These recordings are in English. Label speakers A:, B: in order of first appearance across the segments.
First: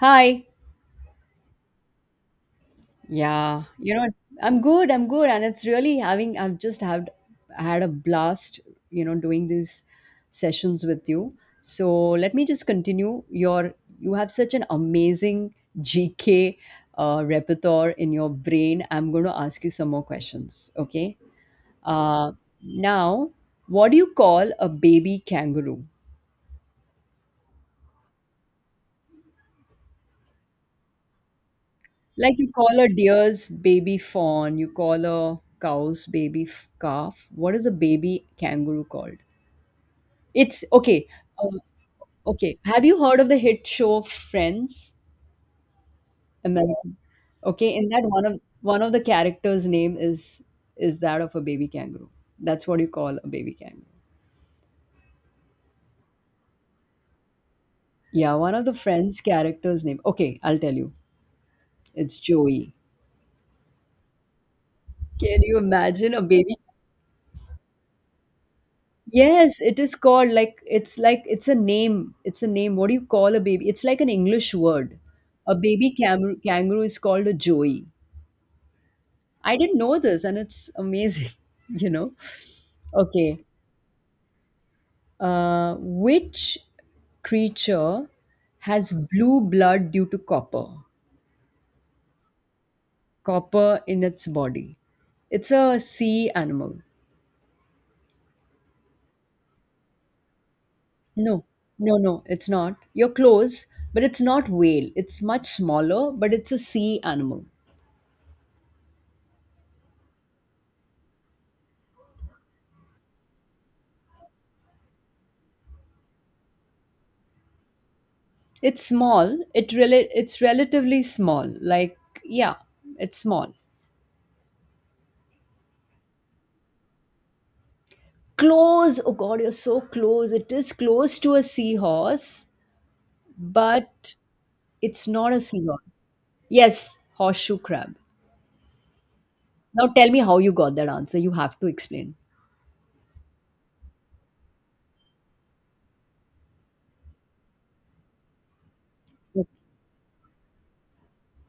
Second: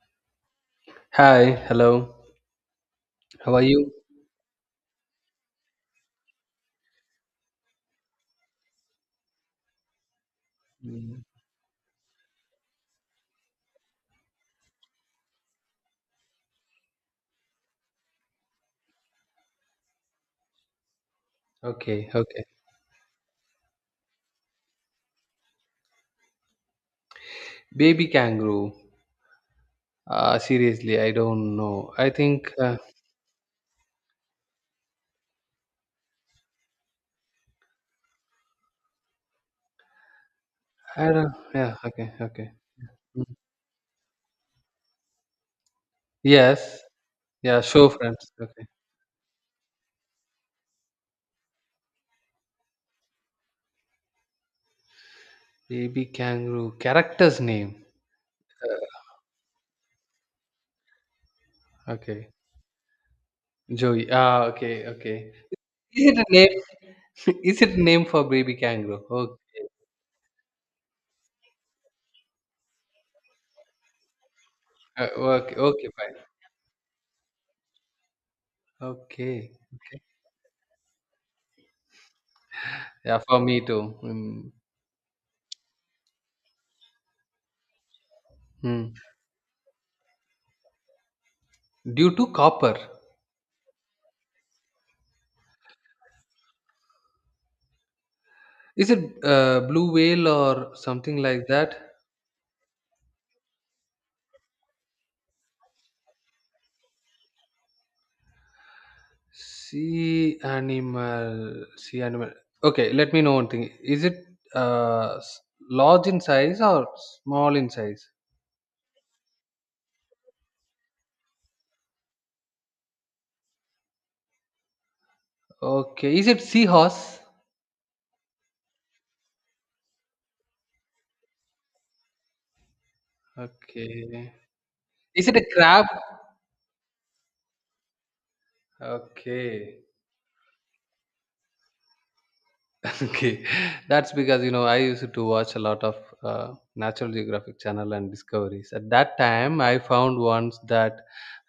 A: Hi.
B: Hi, hello. How are
A: Yeah,
B: you?
A: you know, I'm good. I'm good, and it's really having. I've just had a blast, doing these sessions with
B: Mm,
A: you. So let me just continue. You have such an amazing GK repertoire in your brain. I'm going to ask you some more questions. Okay.
B: okay,
A: Uh,
B: okay.
A: now, what do you call a baby kangaroo?
B: Baby kangaroo. Seriously, I don't know. I
A: Like you
B: think
A: call a deer's baby fawn, you call a cow's baby calf. What is a baby kangaroo called? It's okay.
B: I don't.
A: Um,
B: Yeah, okay, okay.
A: okay. Have you heard
B: Mm.
A: of the hit show Friends?
B: Yes,
A: American.
B: yeah.
A: Okay, in
B: Show
A: that one
B: friends.
A: of
B: Okay.
A: one of the characters' name is that of a baby kangaroo. That's what you call a baby kangaroo.
B: Baby kangaroo character's name.
A: Yeah, one of the Friends characters' name. Okay, I'll tell you. It's
B: Okay,
A: Joey.
B: Joey. Ah, okay, okay.
A: Can you
B: Is
A: imagine
B: it
A: a
B: a name?
A: baby.
B: Is it a name for baby kangaroo?
A: Yes,
B: Okay,
A: it is called like it's a name. It's a name. What do you call a baby? It's like an English word.
B: uh,
A: A
B: okay, okay,
A: baby
B: fine.
A: kangaroo is called a joey.
B: Okay.
A: I didn't know this, and it's amazing, you know.
B: Yeah,
A: Okay,
B: for me too. Mm.
A: which creature has
B: Mm.
A: blue blood due to copper?
B: Due to copper.
A: Copper in its body. It's a sea animal.
B: Is it blue whale or something
A: No,
B: like
A: no,
B: that?
A: no, it's not. You're close, but it's not whale. It's much smaller, but it's a sea animal.
B: Sea animal. Sea animal. Okay, let me know one thing. Is it uh, s- large in size or small in size?
A: It's small. It really it's relatively small. Like yeah, it's small.
B: Okay. Is it seahorse?
A: Close. Oh god, you're so close. It is close to a seahorse, but
B: Okay.
A: it's
B: Is
A: not
B: it
A: a
B: a
A: seahorse.
B: crab?
A: Yes, horseshoe crab.
B: Okay.
A: Now tell me how you got that answer. You have to explain.
B: Okay, that's because you know I used to watch a lot of uh, natural geographic channel and discoveries. At that time I found once that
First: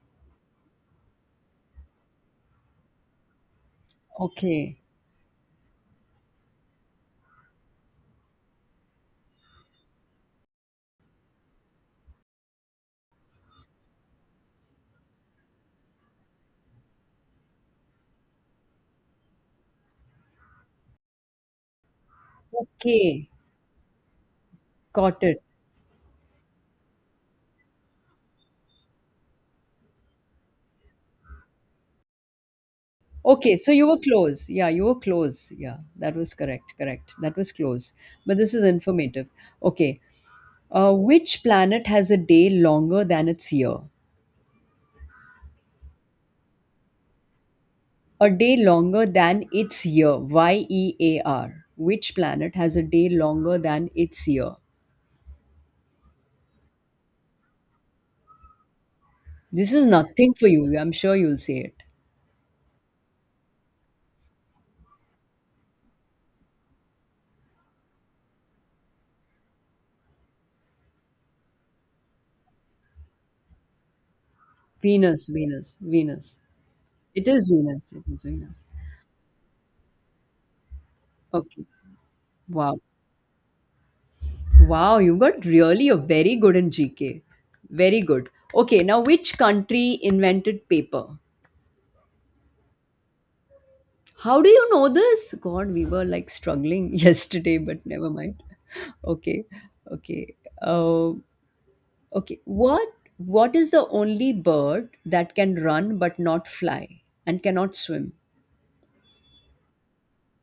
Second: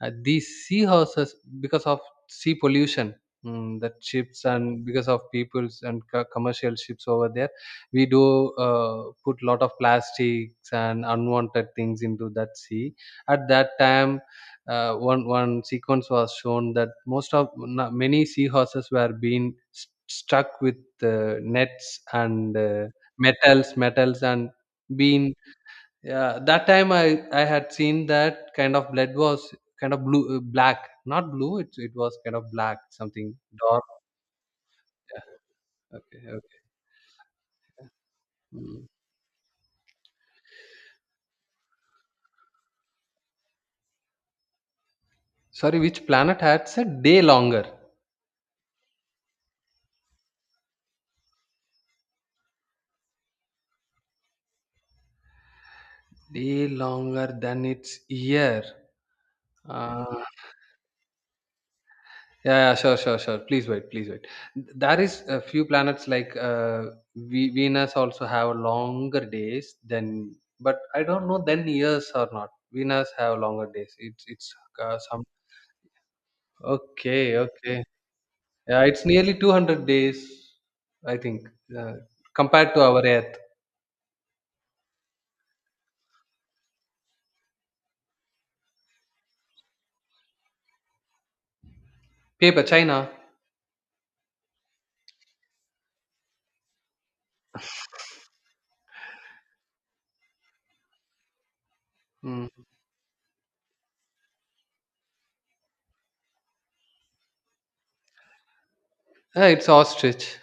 B: these seahorses, because of sea pollution, mm, that ships,
A: Okay.
B: and because of people's and commercial ships over there, we do put lot of plastics and unwanted things into that sea. At that time, one sequence was shown that most of many seahorses were being stuck with nets and
A: Okay.
B: metals, and
A: Got
B: being,
A: it.
B: yeah, that time I had seen that kind of blood was kind of blue, black, not blue, it was kind of black something
A: Okay, so
B: dark,
A: you were close. Yeah, you were close.
B: yeah.
A: Yeah, that
B: Okay,
A: was
B: okay.
A: correct. Correct. That was close. But this is
B: Mm.
A: informative. Okay. Which planet has a day longer than its year?
B: Sorry, which planet had a day longer,
A: A day longer than its year, Y E A R. Which planet has a day longer than its year?
B: day longer than its year?
A: This is
B: uh,
A: nothing for you. I'm sure you'll say it.
B: Yeah, yeah, sure, sure, sure. Please wait, please wait. There is a few planets like Venus also have longer days than, but I don't know then years or not. Venus have longer days. It's some.
A: Venus, Venus, Venus. It
B: Okay,
A: is
B: okay.
A: Venus. It is Venus.
B: Yeah, it's nearly 200 days, I think,
A: Okay.
B: uh, compared
A: Wow.
B: to our Earth.
A: Wow, you got really a very good in GK. Very good. Okay, now which country invented paper?
B: Paper China.
A: How do you know this? God, we were like struggling yesterday, but never mind. Okay. Okay. Uh, Okay,
B: Mm.
A: what is the only bird that can run but not fly and cannot swim?
B: Yeah, it's ostrich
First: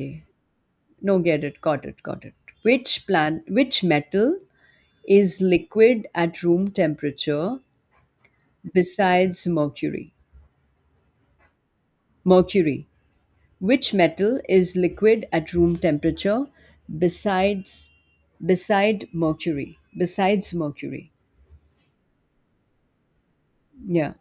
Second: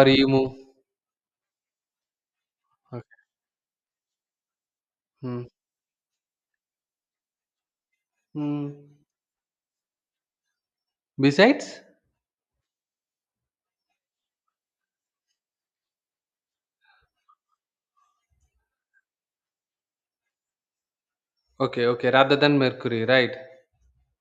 B: or emu.
A: No, get it. Got it. Got it.
B: Okay.
A: Which metal is
B: Mm.
A: liquid at room temperature
B: Mm.
A: besides mercury?
B: Besides,
A: Mercury. Which metal is liquid at room temperature besides beside mercury? Besides mercury.
B: okay, okay. Rather than Mercury, right?
A: Yeah.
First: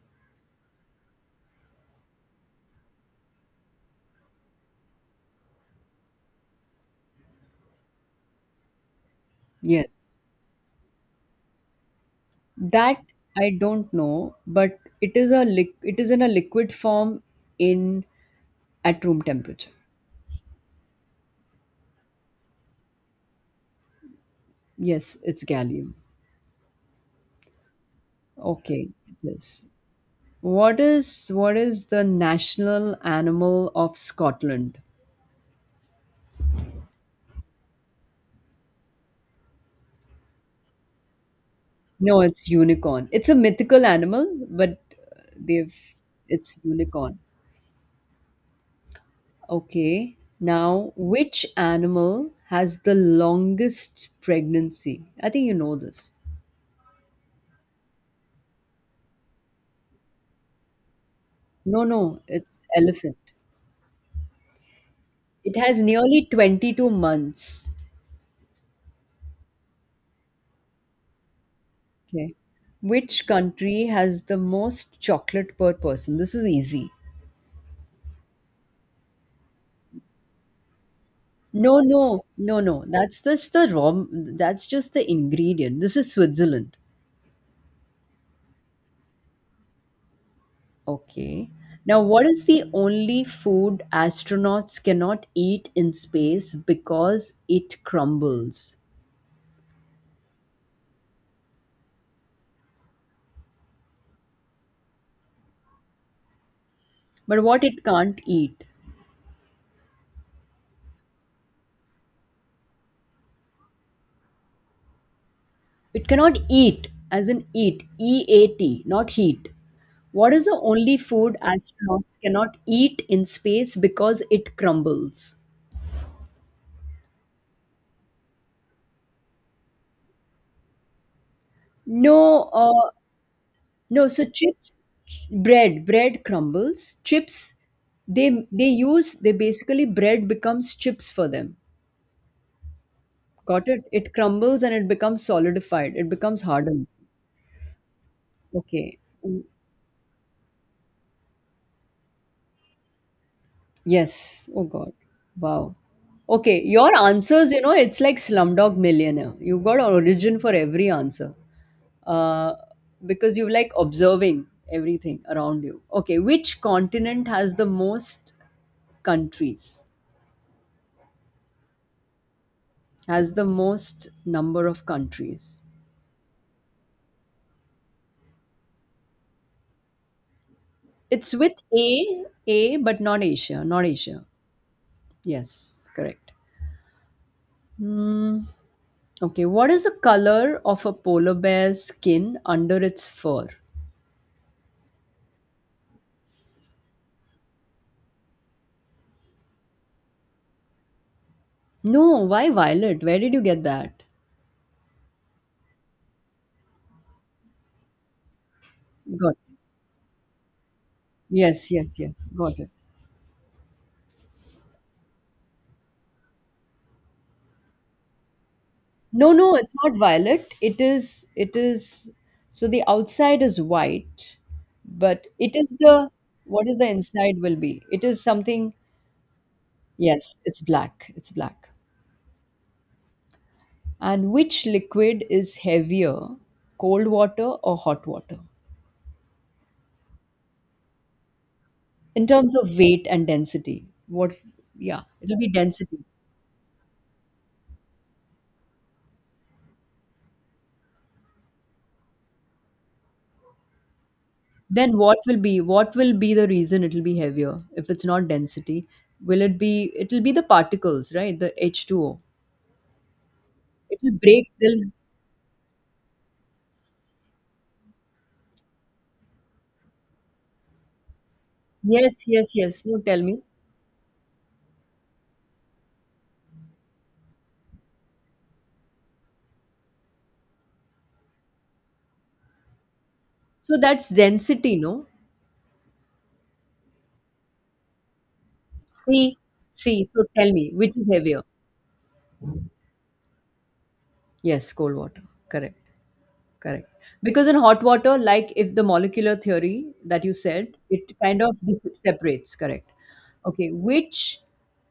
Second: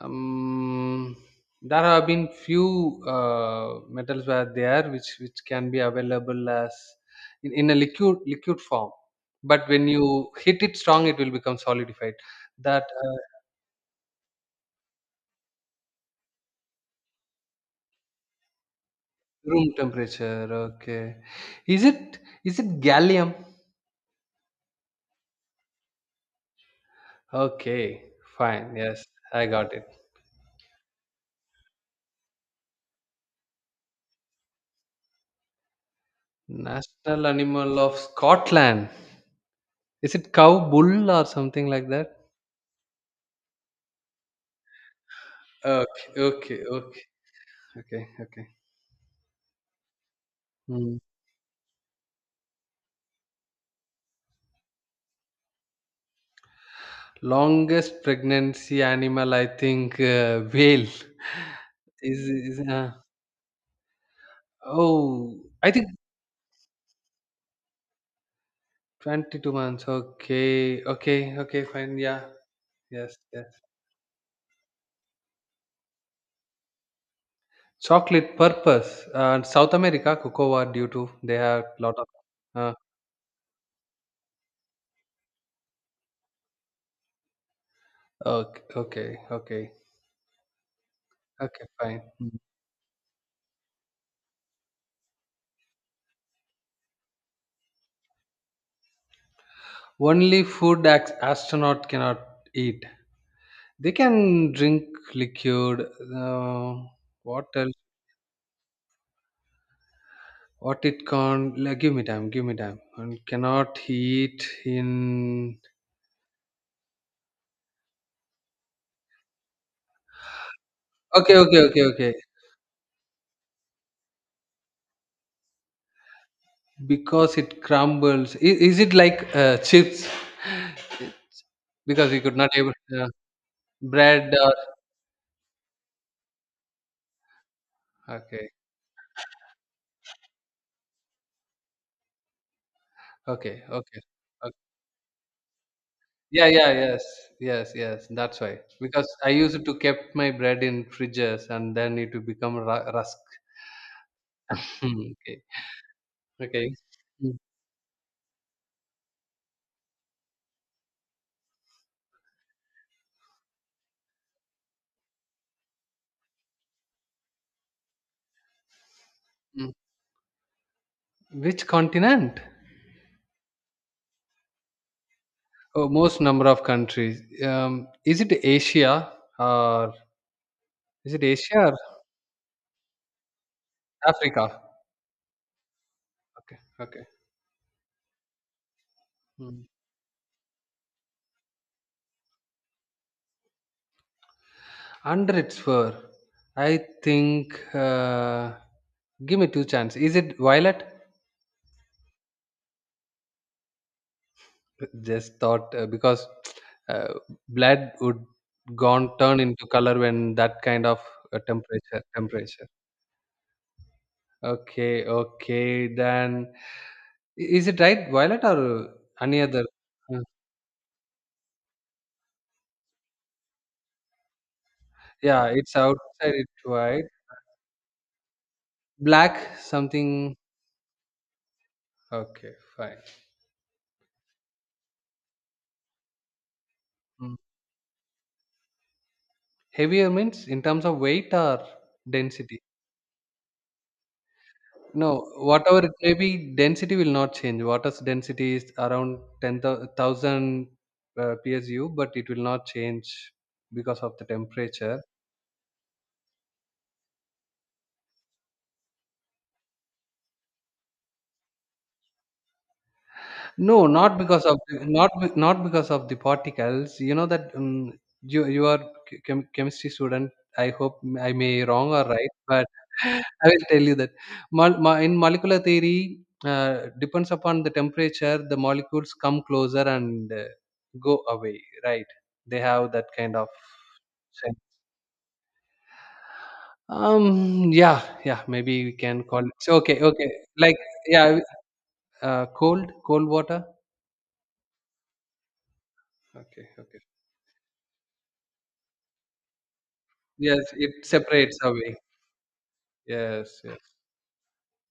B: um, there have been few metals were there which can be available as in a liquid form, but when
A: Yes.
B: you hit it strong it will become solidified, that
A: That I don't know, but it is a it is in a liquid form in at room
B: room
A: temperature.
B: temperature, okay. Is it, is it gallium?
A: Yes, it's gallium.
B: Okay, fine,
A: Okay,
B: yes. I
A: yes.
B: got it.
A: What is the national animal of Scotland?
B: National animal of Scotland, is it cow, bull, or something like that?
A: No, it's unicorn. It's a mythical animal, but they've
B: Okay,
A: it's
B: okay, okay,
A: unicorn.
B: okay, okay.
A: Okay. Now,
B: Hmm.
A: which animal has the longest pregnancy? I think you know this.
B: Longest pregnancy animal, I think whale
A: No,
B: is,
A: no,
B: is
A: it's
B: uh,
A: elephant.
B: oh,
A: It
B: I
A: has
B: think
A: nearly 22 months.
B: 22 months. Okay, okay, okay, fine. Yeah,
A: Okay.
B: yes,
A: Which
B: yes.
A: country has the most chocolate per person? This is easy.
B: Chocolate purpose and South America cocoa, due to they have
A: No,
B: lot of
A: no, no,
B: uh,
A: no. That's just the raw, that's just the ingredient. This is Switzerland.
B: okay, okay, okay,
A: Okay.
B: okay,
A: Now,
B: fine.
A: what
B: Mm.
A: is the only food astronauts cannot eat in space because it crumbles?
B: Only food astronaut cannot eat. They can drink liquid. Uh,
A: But
B: what
A: what
B: else?
A: it can't eat?
B: What it can't, like, give me time, give me time. And cannot heat in.
A: It cannot eat, as in eat, E A T, not heat. What is the only food
B: Okay, okay, okay, okay.
A: astronauts cannot eat in space because it crumbles?
B: Because it crumbles. Is it like chips? Because we could
A: No,
B: not able uh,
A: no. So
B: bread or
A: chips, bread crumbles. Chips, they
B: okay,
A: they use they basically bread becomes chips for them.
B: okay,
A: Got it?
B: okay,
A: It
B: okay.
A: crumbles and it becomes solidified. It becomes
B: Yeah, yeah,
A: hardened.
B: yes, yes, yes. That's why.
A: Okay.
B: Because I used to kept my bread in fridges and then it will become rusk.
A: Yes. Oh God.
B: Hmm, okay,
A: Wow. Okay,
B: okay.
A: your
B: Mm,
A: answers, you know, it's like Slumdog Millionaire. You've got an origin for every answer. Uh, because you like observing everything around you. Okay, which continent has the most
B: mm.
A: countries?
B: Which continent?
A: Has the most number of countries?
B: Oh, most number of countries. Is it Asia or is it
A: It's
B: Asia
A: with
B: or
A: A, but not Asia, not Asia.
B: Africa?
A: Yes, correct.
B: Okay, okay.
A: Hmm. Okay,
B: Mm.
A: what is the color of a polar bear's skin under its fur?
B: Under its fur, I think. Give me two chances. Is it violet?
A: No, why violet? Where did you get that?
B: Just thought because uh, blood would gone
A: Got it.
B: turn into color when that kind of
A: Yes, yes,
B: temperature
A: yes. Got
B: temperature.
A: it.
B: Okay, okay. Then is it right violet or
A: No,
B: any
A: no,
B: other?
A: it's not
B: Uh,
A: violet. So the outside is white, but
B: Yeah, it's outside. It's
A: what is the
B: white.
A: inside will be? It is something,
B: Black
A: yes,
B: something.
A: it's black. It's black.
B: Okay, fine.
A: And which liquid is heavier, cold
B: Mm.
A: water or hot water?
B: Heavier means in terms of weight or
A: In terms
B: density.
A: of weight and density, what, yeah,
B: No,
A: it'll be
B: whatever it
A: density.
B: may be, density will not change. Water's density is around 10,000 PSU, but it will not change because of the
A: Then
B: temperature.
A: what will be the reason it'll be heavier if it's not density? Will it be it'll be the particles, right? The H2O.
B: No,
A: It'll
B: not because
A: break
B: of
A: they'll
B: the- not not because of the particles. You know that you are chemistry student. I hope I may wrong or
A: yes,
B: right,
A: yes,
B: but
A: yes. No, tell me.
B: I will tell you that in molecular theory, depends upon the temperature, the molecules come closer and go away, right? They have that kind of
A: So that's
B: shape.
A: density, no?
B: Yeah. Yeah. Maybe we can
A: See,
B: call it. So, okay.
A: see. So
B: Okay.
A: tell me,
B: Like,
A: which is
B: yeah.
A: heavier?
B: Cold. Cold water.
A: Yes, cold water. Correct.
B: Okay.
A: Correct.
B: Okay.
A: Because in hot water, like if the molecular theory that you
B: Yes,
A: said,
B: it
A: it kind of
B: separates away.
A: separates, correct?
B: Yes,
A: Okay,
B: yes.
A: which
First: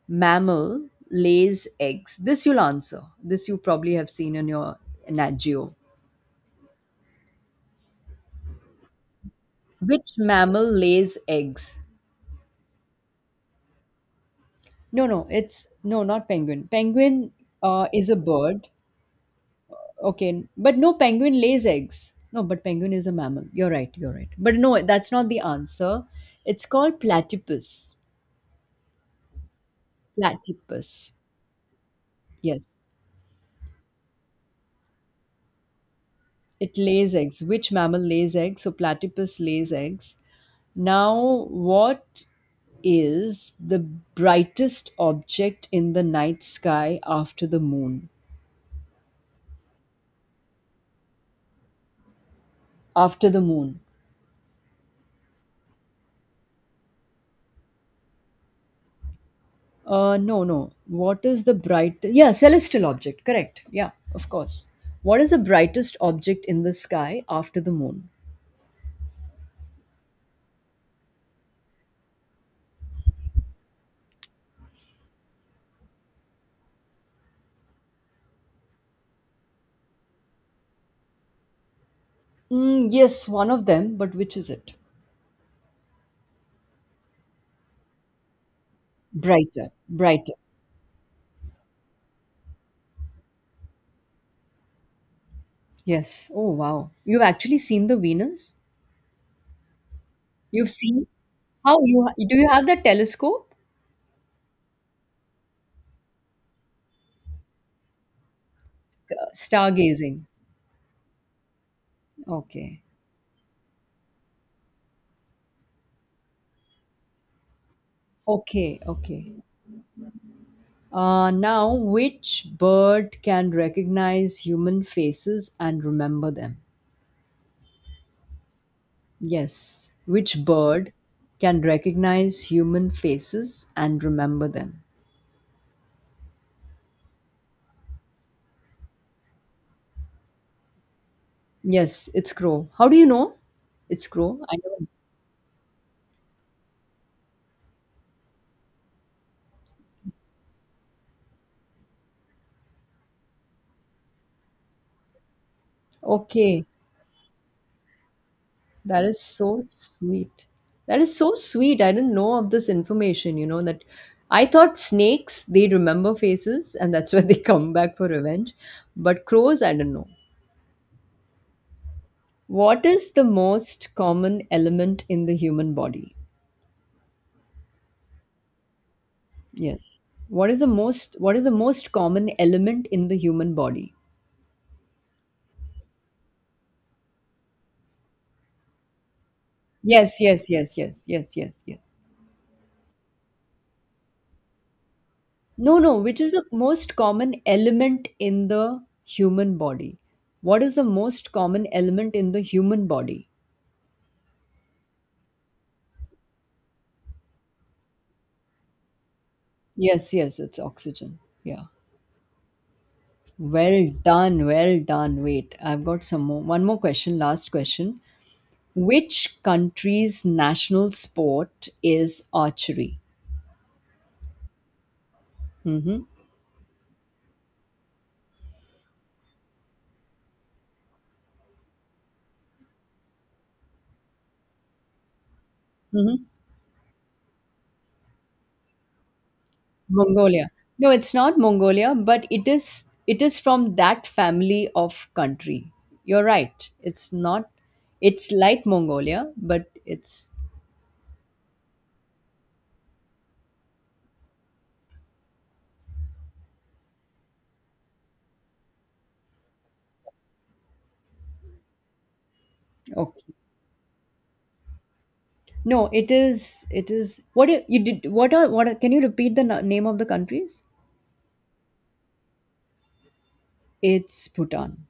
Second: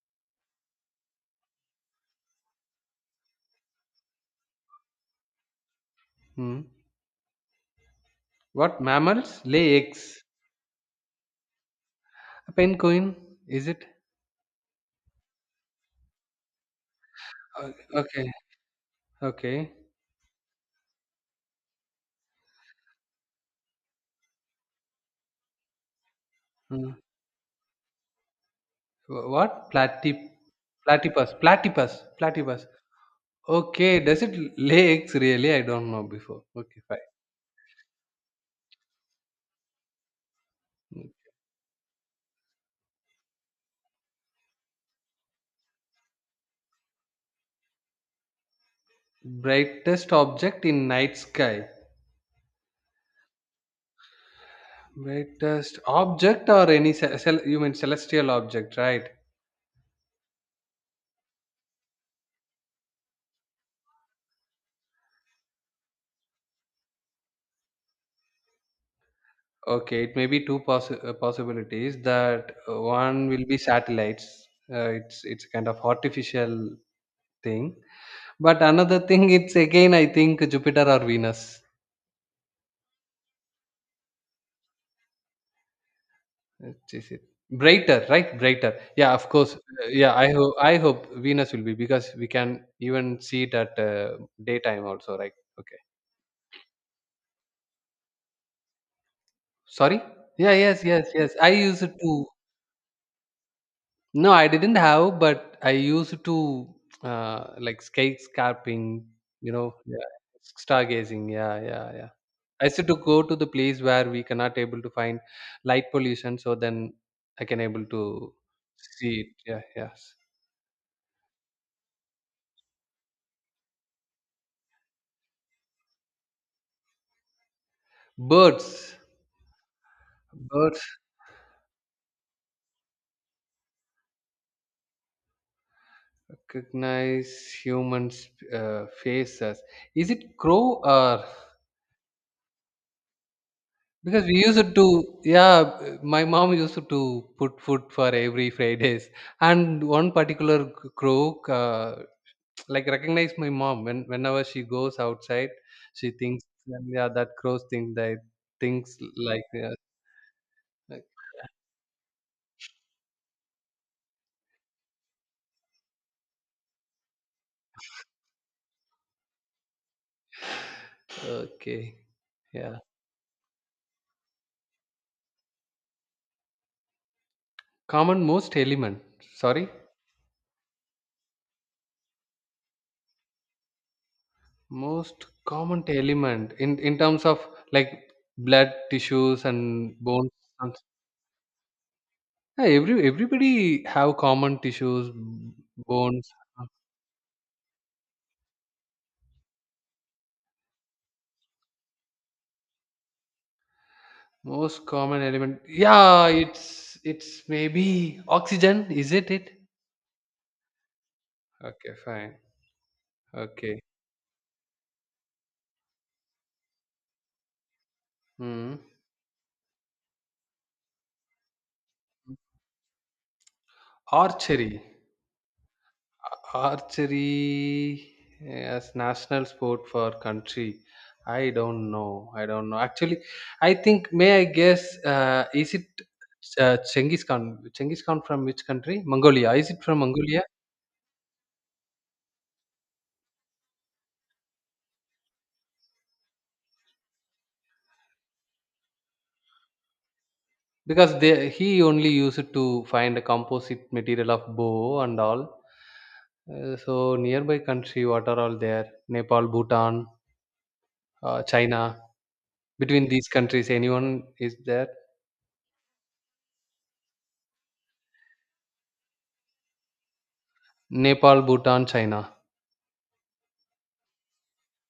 A: mammal lays eggs? This you'll answer. This you probably have seen in your Nat Geo.
B: Hmm. What mammals lay
A: Which
B: eggs?
A: mammal lays eggs?
B: A penguin, is it?
A: No, it's no, not penguin. Penguin
B: O-
A: is a
B: Okay,
A: bird.
B: okay.
A: Okay, but no, penguin lays eggs. No, but penguin is a mammal. You're right, you're right. But no, that's not the answer. It's
B: Hmm.
A: called platypus.
B: What
A: Platypus.
B: platypus? Platypus, platypus.
A: Yes,
B: Okay, does it lay eggs really? I don't know before.
A: it
B: Okay, fine.
A: lays eggs. Which mammal lays eggs? So platypus lays eggs. Now, what is the brightest object in the night sky after the moon?
B: Brightest object in night sky.
A: After the moon.
B: Brightest object or any you mean celestial object, right?
A: No, no. What is the bright? Yeah, celestial object. Correct. Yeah, of course. What is the brightest object in the sky after the moon?
B: Okay, it may be two possibilities that one will be satellites. It's kind of artificial thing, but another thing, it's again I think Jupiter or Venus.
A: Mm, yes, one of them, but which is it?
B: Which is it? Brighter, right? Brighter. Yeah, of course.
A: Brighter.
B: Yeah, I
A: Brighter.
B: hope, I hope Venus will be, because we can even see it at daytime also, right? Okay.
A: Yes. Oh, wow. You've actually seen the Venus?
B: Sorry? Yeah,
A: You've
B: yes,
A: seen?
B: yes, yes. I
A: How
B: use it
A: you
B: to
A: do you have the telescope?
B: no, I didn't have, but I used to like skate scarping, you know, yeah.
A: Stargazing.
B: Stargazing. Yeah, yeah, yeah. I used
A: Okay.
B: to go to the place where we cannot able to find light pollution, so then I can able to
A: Okay.
B: see it.
A: Okay.
B: Yeah, yes.
A: Now, which bird can recognize human faces and remember them?
B: Birds,
A: Yes. Which bird
B: birds
A: can recognize human faces and remember them?
B: recognize humans' faces. Is it crow or?
A: Yes, it's crow. How do you know? It's
B: Because we
A: crow. I
B: used to,
A: know.
B: yeah, my mom used to put food for every Fridays, and one particular croak, like recognize my mom when whenever she goes outside, she thinks,
A: Okay.
B: yeah, that crows think that thinks
A: That is
B: like,
A: so
B: yeah,
A: sweet. That
B: like,
A: is so sweet. I didn't know of this information, you know, that I thought snakes, they remember faces and that's why they come back for revenge. But crows, I don't know.
B: okay, yeah.
A: What is the most common element in the human body?
B: Common most element, sorry,
A: Yes. What is the most common element in the human body?
B: most common element in terms of like blood, tissues, and
A: Yes,
B: bones.
A: yes, yes, yes, yes, yes, yes.
B: Yeah, every everybody have common tissues,
A: No, no, which is
B: bones.
A: the
B: uh,
A: most common element in the human body? What is the most common element in the human body?
B: Most common element. Yeah, it's maybe oxygen, is it it?
A: Yes, yes, it's oxygen. Yeah.
B: Okay, fine. Okay.
A: Well done, well done. Wait, I've got some more. One more question, last question.
B: Hmm.
A: Which country's national sport is archery?
B: Archery.
A: Mm-hmm.
B: Archery as national sport for country. I don't know. I don't know. Actually, I think, may I guess, is it
A: Mm-hmm.
B: Chengiz Khan? Chengiz Khan from which country? Mongolia. Is it from Mongolia?
A: Mongolia. No, it's not Mongolia, but it is from that family of country. You're right. It's not it's like Mongolia, but it's
B: Because they, he only used to find a composite material of bow and all. So nearby country, what are all there? Nepal, Bhutan, China. Between these
A: okay.
B: countries, anyone is there?
A: No, it is what you did what are, can you repeat the name of the countries?
B: Nepal, Bhutan, China.
A: It's Bhutan.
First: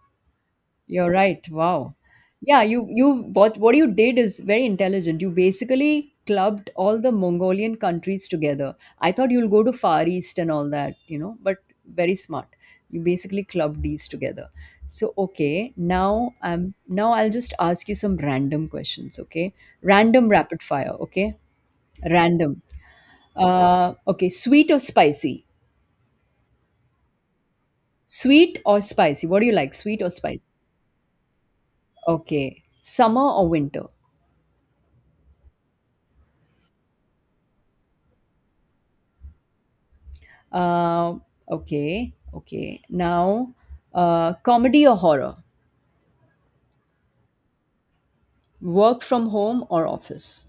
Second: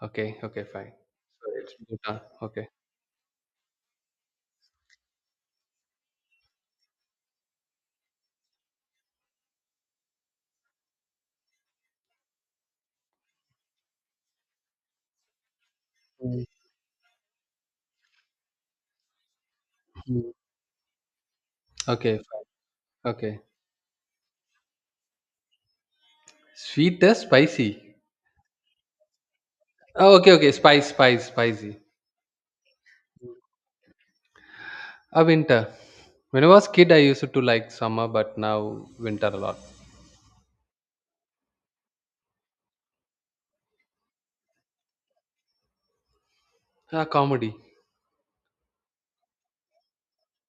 B: Okay, okay, fine.
A: You're right.
B: So it's
A: Wow.
B: Bhutan.
A: Yeah,
B: Okay.
A: you what you did is very intelligent. You basically clubbed all the Mongolian countries together. I thought you'll go to Far East and all that, you know, but very smart. You basically clubbed these together. So okay, now I'll just ask you some random questions, okay? Random
B: Mhm.
A: rapid fire, okay?
B: Okay,
A: Random.
B: okay.
A: Okay, sweet or spicy?
B: Sweet or spicy?
A: Sweet or spicy? What do you like? Sweet or
B: Oh, okay,
A: spicy?
B: okay. Spice, spice, spicy.
A: Okay. Summer or winter?
B: Winter. When I was kid, I used to like summer, but now winter a lot.
A: Uh okay, okay. Now, comedy or horror?
B: Ah, comedy.
A: Work from home or office?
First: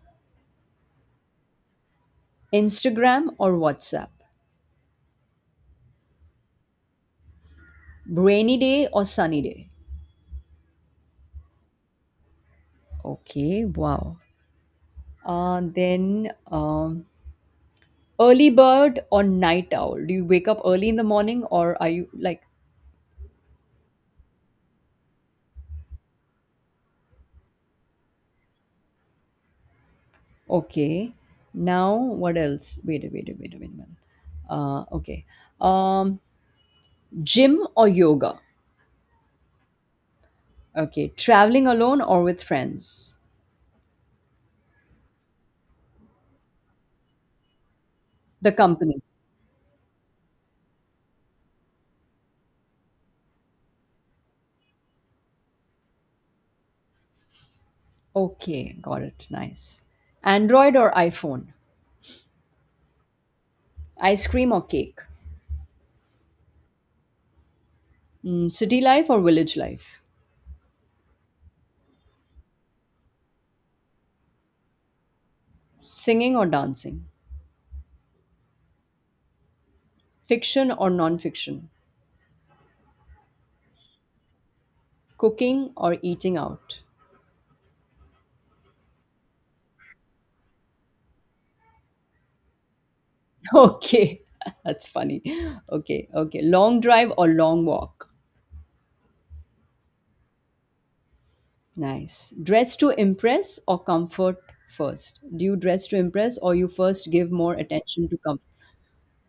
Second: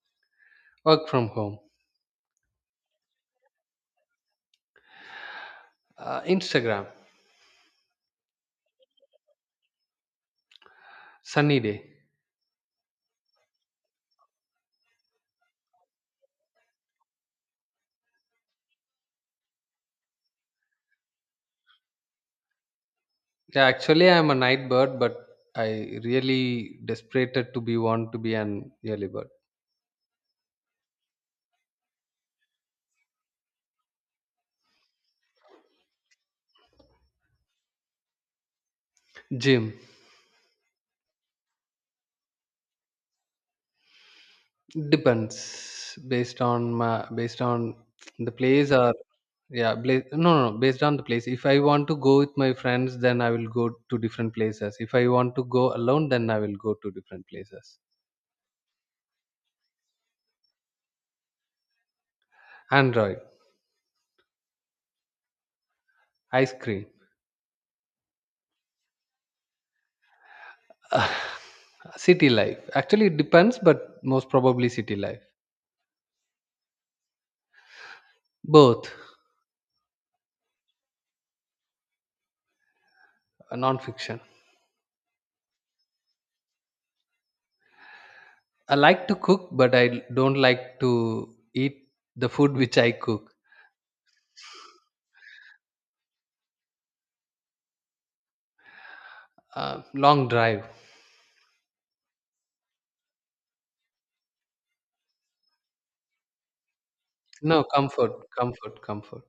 B: Work from home.
A: Instagram or WhatsApp?
B: Instagram.
A: Rainy day or sunny day?
B: Sunny day.
A: Okay, wow. Then, early bird or night owl? Do you wake up early in the morning or are you like,
B: Yeah, actually, I'm a night bird, but I really desperated to be want to be an early bird.
A: okay. Now, what else? Wait a minute. Okay. Um, Gym or yoga?
B: Gym
A: Okay. Traveling alone or with friends?
B: depends based on my, based on the
A: The
B: place or
A: company.
B: yeah, no, no, no, based on the place. If I want to go with my friends, then I will go to different places. If I want to go alone, then I will go to different places.
A: Okay, got it. Nice. Android or iPhone?
B: Android,
A: Ice cream or cake?
B: ice cream,
A: Mm, city life or village life?
B: city life. Actually, it depends, but most probably city life.
A: Singing or dancing?
B: Both.
A: Fiction or non fiction?
B: Non-fiction.
A: Cooking or eating out?
B: I like to cook, but I don't like to eat the food which I cook.
A: Okay, that's funny. Okay, okay. Long drive or long walk?
B: Long drive.
A: Nice. Dress to impress or comfort first? Do you dress to impress or you first give more
B: No
A: attention to
B: comfort,
A: comfort?
B: comfort, comfort.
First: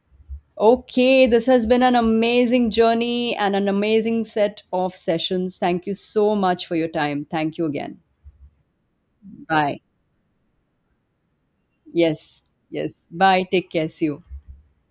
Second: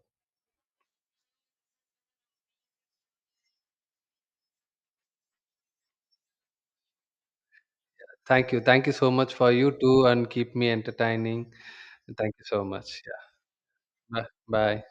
A: Okay, this has been an amazing journey and an amazing set of sessions. Thank you so much for your time. Thank you again.
B: Thank you so much for you
A: Bye.
B: too, and keep me entertaining. Thank
A: Yes,
B: you so much.
A: yes. Bye. Take care. See
B: Yeah.
A: you.
B: Bye. Bye.